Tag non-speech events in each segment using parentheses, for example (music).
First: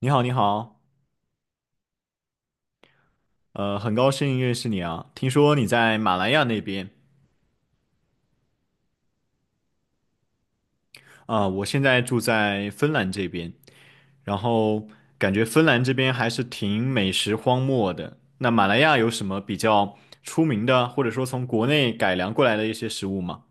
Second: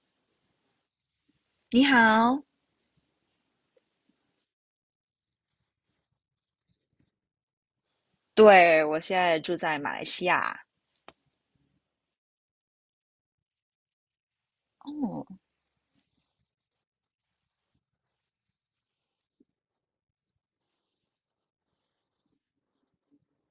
你好，你好，你好，很高兴认识你啊。听说你在马来亚那边。对，我现在住在马来西亚。啊，我现在住在芬兰这边，然后哦，感觉芬兰这边还是挺美食荒漠的。那马来亚有什么比较出名的，或者说从国内改良过来的一些食物吗？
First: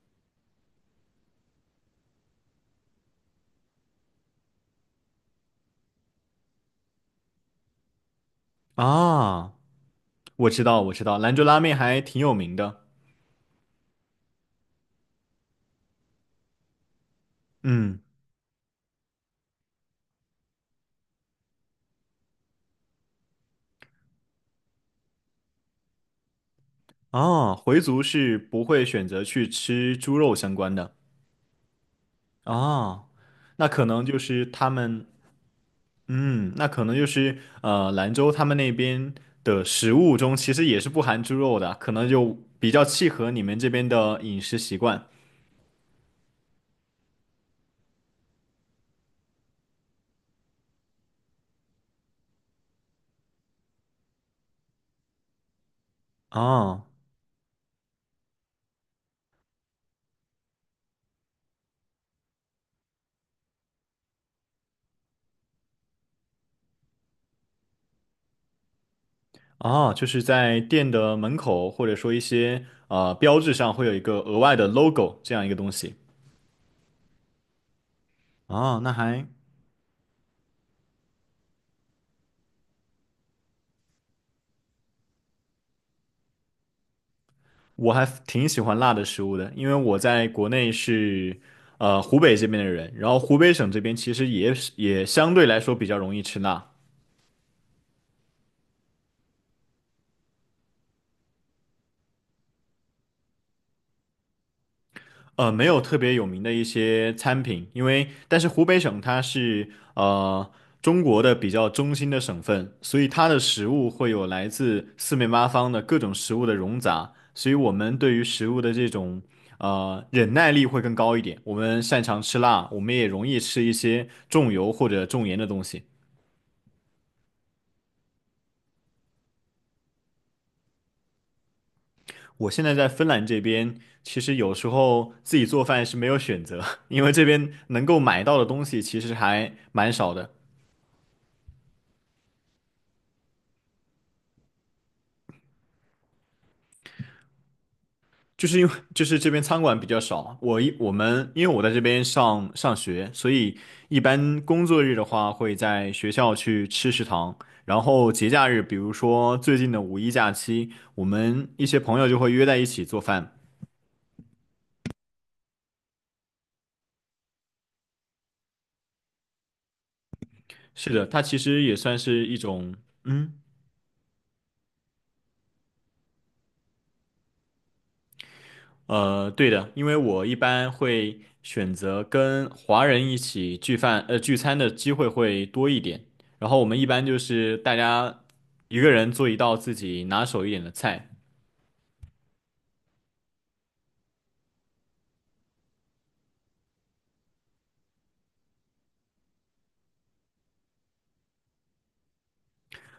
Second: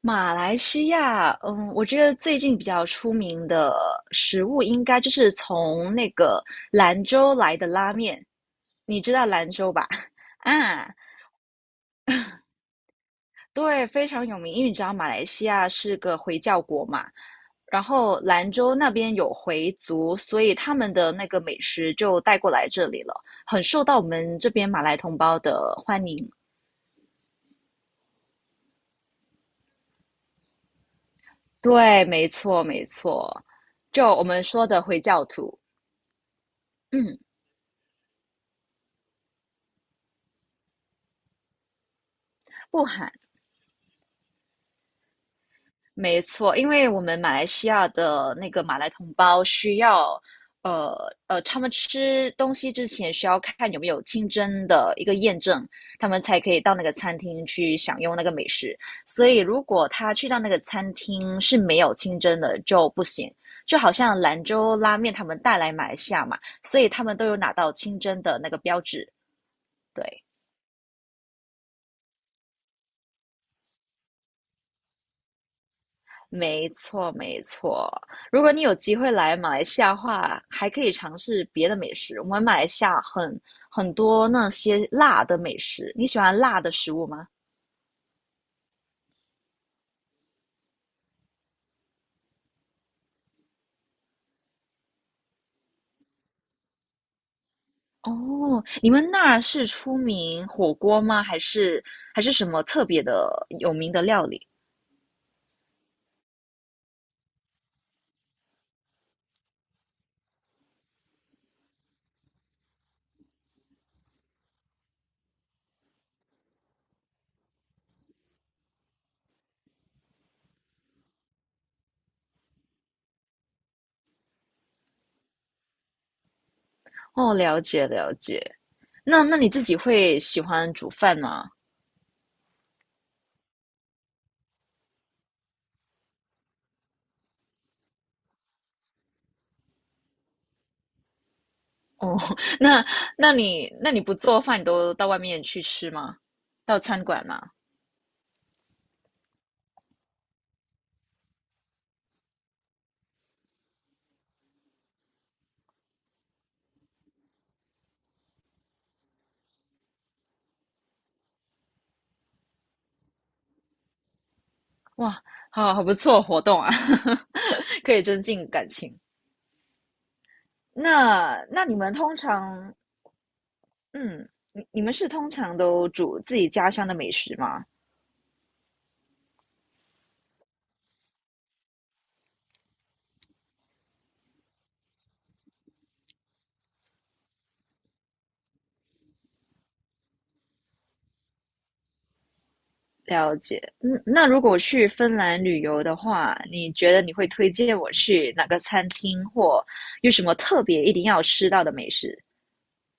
马来西亚，嗯，我觉得最近比较出名的食物应该就是从那个兰州来的拉面，你知道兰啊，州吧？(laughs) 我知道，啊，我知道，兰州拉面还挺有名的。对，非常有名，因为你知道马来西亚是个回教国嘛，然嗯。后兰州那边有回族，所以他们的那个美食就带过来这里了，很受到我们这边马来同胞的欢迎。啊，回族是不会选择去吃猪肉相关的。对，没错，没啊，错，那可能就就我们是说他的回们。教徒，嗯，那可能就嗯，是兰州他们那边的食物中其实也是不含猪肉的，可能就比较不契喊，合你们这边的饮食习惯。没错，因为我们马来西亚的那个马来同胞需要，呃他们吃东西之前需要看有没有清真的一个验证，他们才可以到那哦个餐厅去享用那个美食。所以如果他去到那个餐厅是没有清真的就不行。就好像兰州拉面他们带来马来西亚嘛，所以他们都有拿到清真的那个标志。哦，就是对，在店的门口或者说一些标志上会有一个额外的 logo 这样一个东西。没错，没错。如果你有哦，那机会还来马来西亚的话，还可以尝试别的美食。我们马来西亚很多那些辣的美食，你喜欢辣的食物吗？我还挺喜欢辣的食物的，因为我在国内是湖北这边的人，然后湖北省这边其实也是也相对来说比较容易吃辣。哦，你们那儿是出名火锅吗？还是什么特别的有名的料理？呃，没有特别有名的一些餐品，因为但是湖北省它是中国的比较中心的省份，所以它的食物会有来自四面八方的各种食物的融杂，所以我们对于食物的这种忍耐力会更高一点。我们擅长吃辣，我们也容易吃一些重油或者重盐的东西。哦，了解了解。那你自己会喜欢煮饭吗？我现在在芬兰这边，其实有时候自己做饭是没有选择，(laughs) 因为这边能够买到的东西其实还蛮少的。哦，(laughs) 那你不做饭，你都到外面去吃吗？到餐馆吗？就是因为就是这边餐馆比较少，我们因为我在这边上学，所以一般工作日的话会在学校去吃食堂，然后节假日，比如说最近的五一假期，我们一些朋友就会约在一起做饭。哇，好好不错活动啊，(laughs) 可以增进感情。是的，它其那实那也你们算通是一种。常，嗯。嗯，你们是通常都煮自己家乡的美食吗？呃，对的，因为我一般会选择跟华人一起聚饭，呃，聚餐的机会会多一点。然后我们一般就是大家一个人做一道自己拿手一点的菜。了解。嗯，那如果去芬兰旅游的话，你觉得你会推荐我去哪个餐厅，或有什么特别一定要吃到的美食？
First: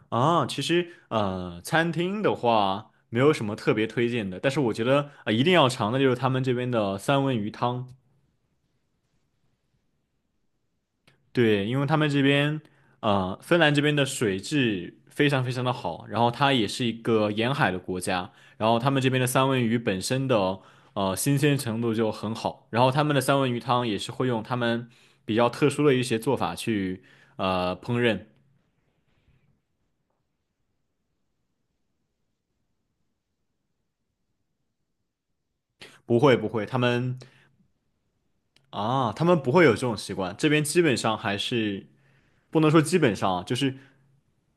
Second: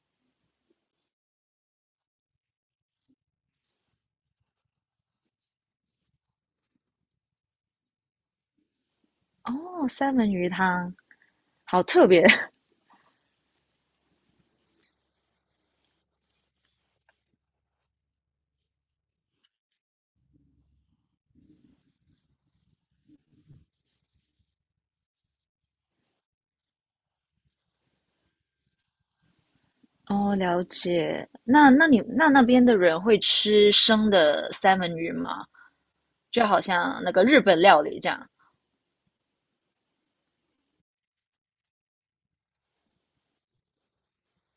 啊。其实，呃，餐厅的话没有什么特别推荐的，但是我觉得，呃，一定要尝的就是他们这边的三文鱼汤。哦，三文鱼汤，对，因好为他特们这别。(laughs) 边，呃，芬兰这边的水质非常非常的好，然后它也是一个沿海的国家，然后他们这边的三文鱼本身的新鲜程度就很好，然后他们的三文鱼汤也是会用他们比较特殊的一些做法去烹饪。哦，了解。那那边的人会吃生的三文鱼吗？不会就不好会，他像那们个日本料理这样。啊，他们不会有这种习惯，这边基本上还是不能说基本上啊，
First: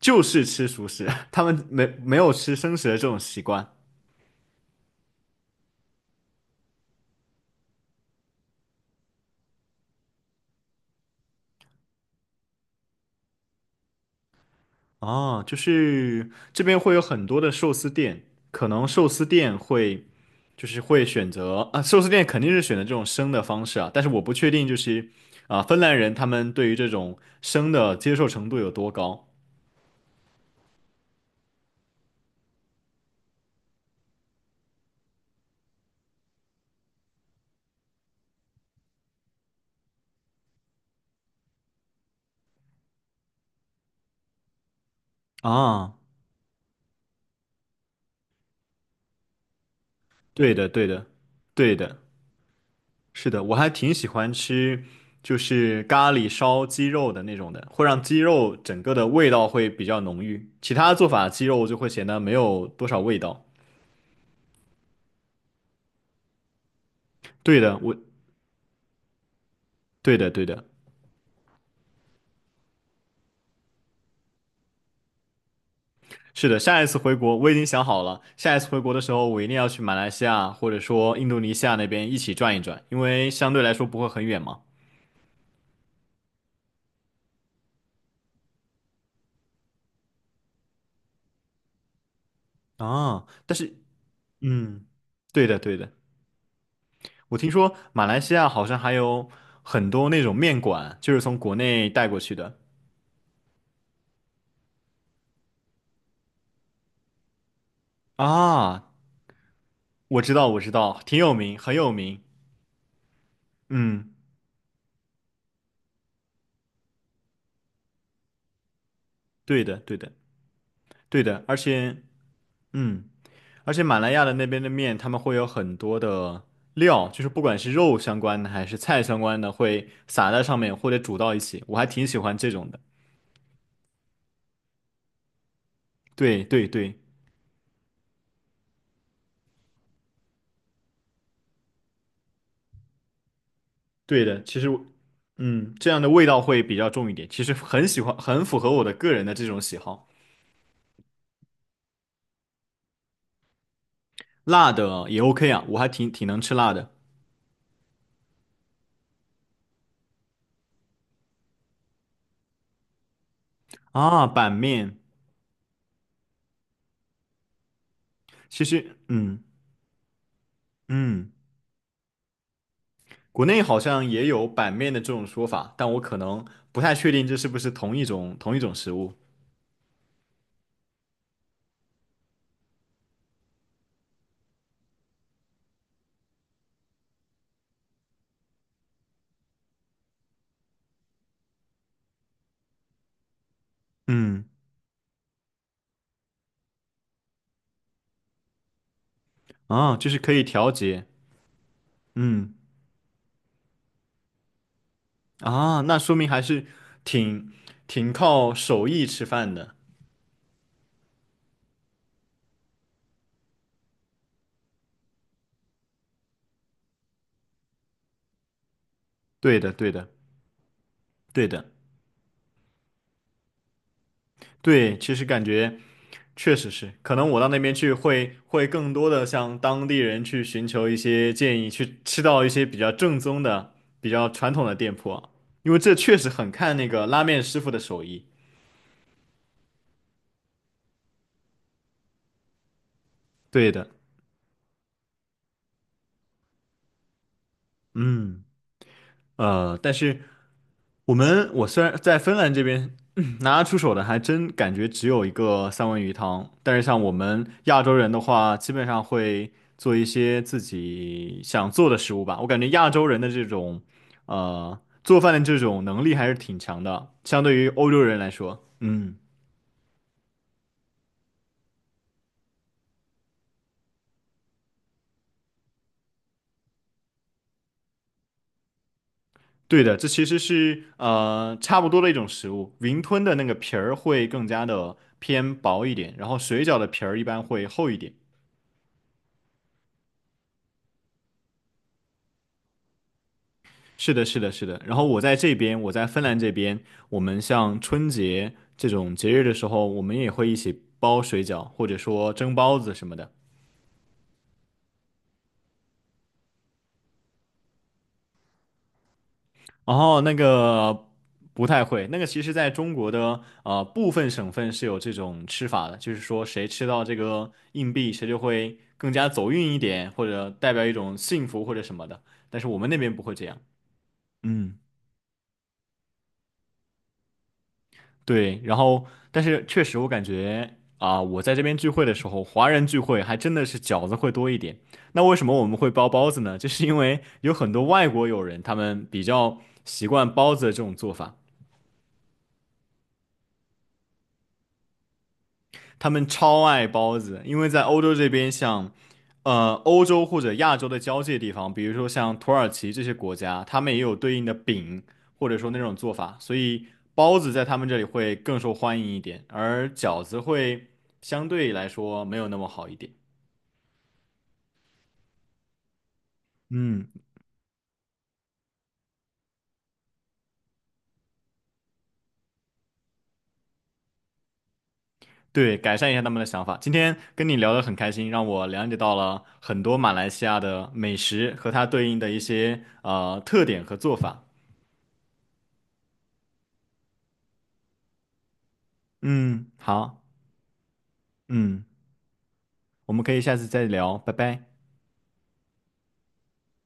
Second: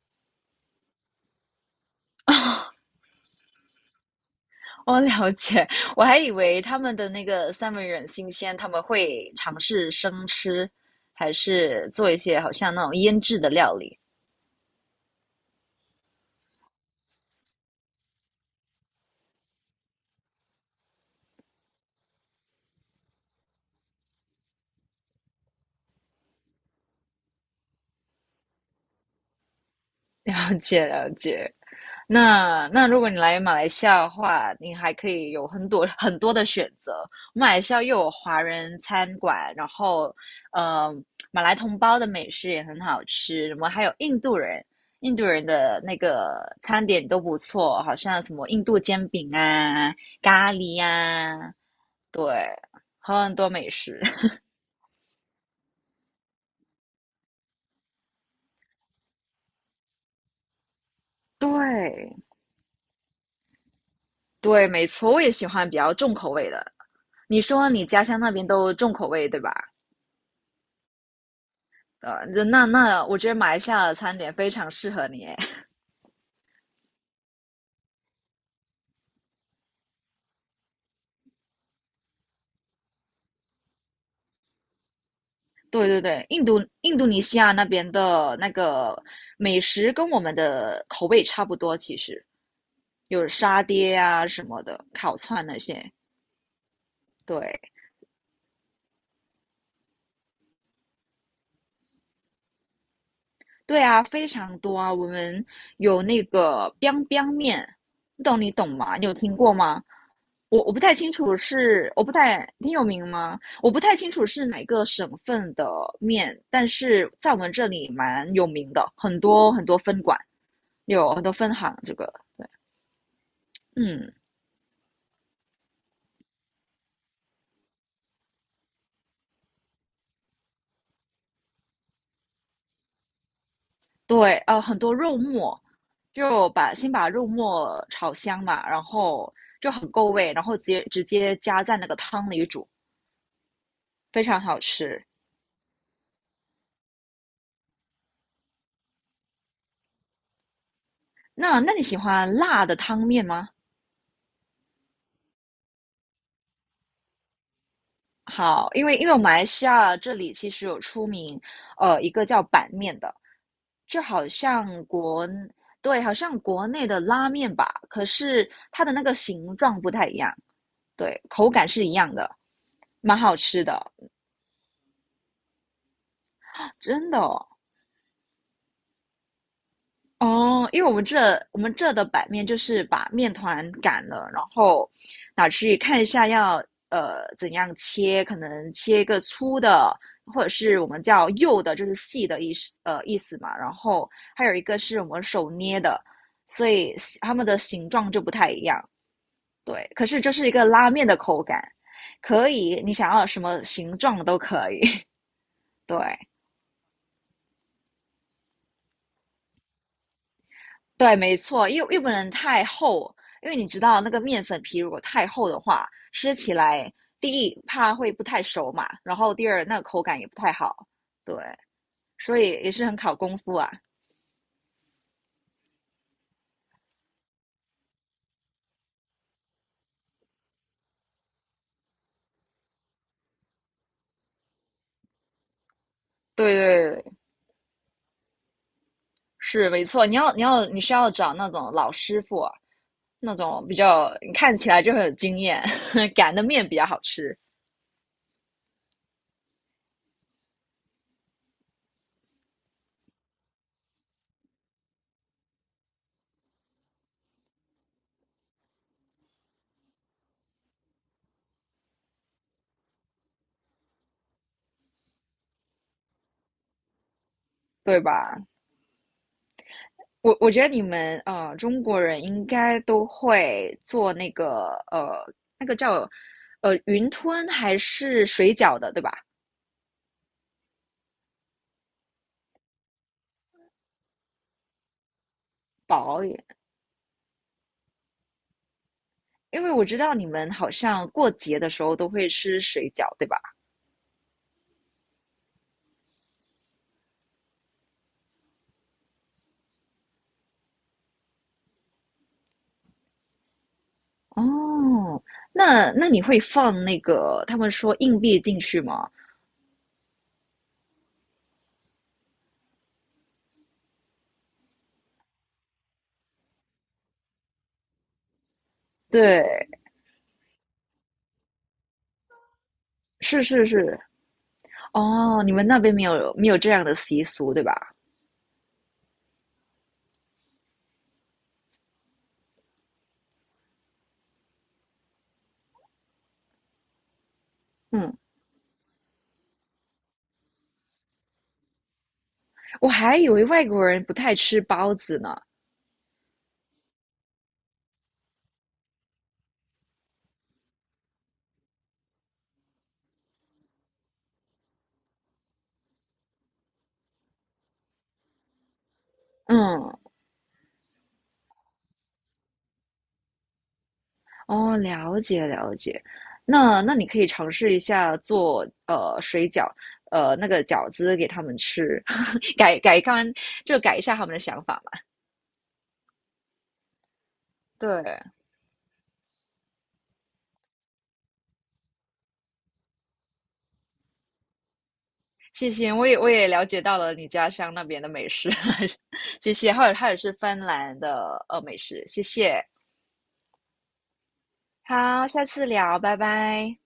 就是吃熟食，(laughs) 他们没有吃生食的这种习惯。哦，了解。我还以为他们的那个三文鱼很新鲜，他们会尝试生吃，还是做一些好像那种腌制的料理。啊，就是这边会有很多的寿司店，可能寿司店会就是会选择啊，寿司店肯定是选择这种生的方式啊，但是我不确定就是啊，芬兰人他们对于这种生的接受程度有多高。了解，了解。那那如果你来马来西亚的话，你还可以有很多很多的选择。马来西亚又有华人餐馆，然后呃，马来同胞的美食也很好吃，什么还有印度人，印度人的啊？那个餐点都不错，好像什么印度煎饼啊、咖对的，喱对的，呀，对的。对，是很的，多我还美挺食。喜欢 (laughs) 吃就是咖喱烧鸡肉的那种的，会让鸡肉整个的味道会比较浓郁，其他做法鸡肉就会显对得没有多少味道。对，没错，我也喜欢比较重口味的。你对说的，你我家乡那边都重口味，对吧？对的，对的。那那我觉得马来西亚的餐点非常适合你诶。(laughs) 是的，下一次回国我已经想好了，下一次回国的时候我一定要去马来西亚或者说印度尼西亚那边一起转一转，因为相对来说不会很远嘛。对对对，印度尼西亚那边的那个美食跟我们的口味差不多，其实啊，有但沙是。爹啊什么的，嗯，烤串对那的对些。的。我听对，说马来西亚好像还有很多那种面馆，就是从国内带过去的。对啊，非常多啊。我们有那个 biang biang 面，不懂你懂啊，吗？你有听过吗？我知道我我知我不太道，清挺有楚名，很有是，我不名。太挺有名吗？我不太嗯，清楚是哪个省份的面，但是在我们这里蛮有名的，很多很对的多对分的馆，有对很多的。分而行。这且，个，嗯。而且马来嗯，亚的那边的面，他们会有很多的料，就是不管是肉相关的还是菜相关的，会撒在上面或者煮到一起，我还挺喜欢这种的。对，很多肉末，对对先对，把肉末炒香嘛，然后就很够味，然后直接加在那个汤里煮，非对常的，其好实我吃。嗯，这样的味道会比较重一点，其实很喜欢，很符合我的个人的这种喜好。那那你喜欢辣的汤面吗？辣的也 OK 啊，我还挺能吃辣的。好，因为马来西亚这里其实有出名，一个叫板面的，就啊。好板像面，国，对，好像国内的拉面吧，可是其实它的那个嗯形状不太一样，对，嗯，口感是一样的，蛮好国内吃好的，像也有板面的这种说法，但我可能不太确真的定这是哦。不是同一种食物。哦，因为我们这的版面就是把面团擀了，然后拿去看一下要怎样切，可能切一个粗的，或者是我们叫幼的，就是细的意思意思嘛。然后嗯。还有一个是我们手捏的，所以它们的形状就不太一样。对，啊，可就是是可这以是一个调拉节。面的口感，可嗯。以你想要什么形状都可以。啊，(laughs) 对，那说明还是挺挺靠手艺吃饭的。对，没错，又不能太厚，因为你知道那个面粉皮如果太厚的话，吃起来第一怕会不太熟嘛，然后第对二的，那个对口的，感也不太好，对，对的，所以也是很考功夫啊。对，其实感觉确实是，可能我到那边去会更多的向当地人去寻求一些建议，去吃到一些比较正宗的、比较传统的店铺啊，因为这确实很对看那对个对，拉面师傅的手艺。是没错，你需要找那种老师傅，那种对比的。较你看起来就很有经验，(laughs) 擀的面比较好吃，嗯。呃，但是。我们我虽然在芬兰这边嗯 (clears throat) 拿得出手的，还真感觉只有一个三文鱼汤。但是像我们亚洲人的话，基本上会做一些自己想做的食物吧。我感觉亚洲人的这种做饭的这种能力还是挺强的，相对于欧对洲人来吧？说。嗯，我觉得你们中国人应该都会做那个那个叫云吞还是水饺的，对吧？对的，这其实是差不多的一种食物。云吞的那个皮儿会更加的偏薄一点，薄然后也，水饺的皮儿一般会厚一点。因为我知道你们好像过节的时候都会吃水饺，对吧？是的，是的，是的。然后我在芬兰这边，我们像春节这种节日的时候，我们也会一起包水饺，或者说蒸包子什么的。哦，那那你会放那个他们说硬币进去吗？然后那个不太会，那个其实在中国的部分省份是有这种吃法的，就是说谁吃到这个硬币，谁就会更加走对，运一点，或者代表一种幸福或者什么的。但是我们那边不会是这样。是是，嗯。哦，你们那边没有这样的习俗，对吧？对，然后但是确实我感觉啊、我在这边聚会的时候，华人聚会还真的是饺子会多一点。那为什么我们会包包子呢？就是因为有很多外嗯，国友人，他们比较习惯包子的这种做法。我还以为外国人不太吃包子呢。他们超爱包子，因为在欧洲这边像，呃，欧洲或者亚洲的交界地方，比如说像土耳其这些国家，他们也有对应的饼，或者说那种做法，所以包子在他们这里会更受欢迎一点，而嗯，饺子会相对来说没有那么好一点。哦，了解了解。那那你嗯，可以尝试一下做水饺，那个饺子给他们吃，(laughs) 改改看就改一下他们的想法嘛。对，改善一下他们的想法。今天跟你聊得很开对，心，让我了解到了很多马来西亚的美食和它对应的一些特点和做法。(laughs) 谢谢，我也了解到了你家乡那边的美食，(laughs) 谢嗯，谢，还有好，是芬兰的美嗯。食，谢谢。我们可以下次再聊，拜拜。好，下次聊，拜拜。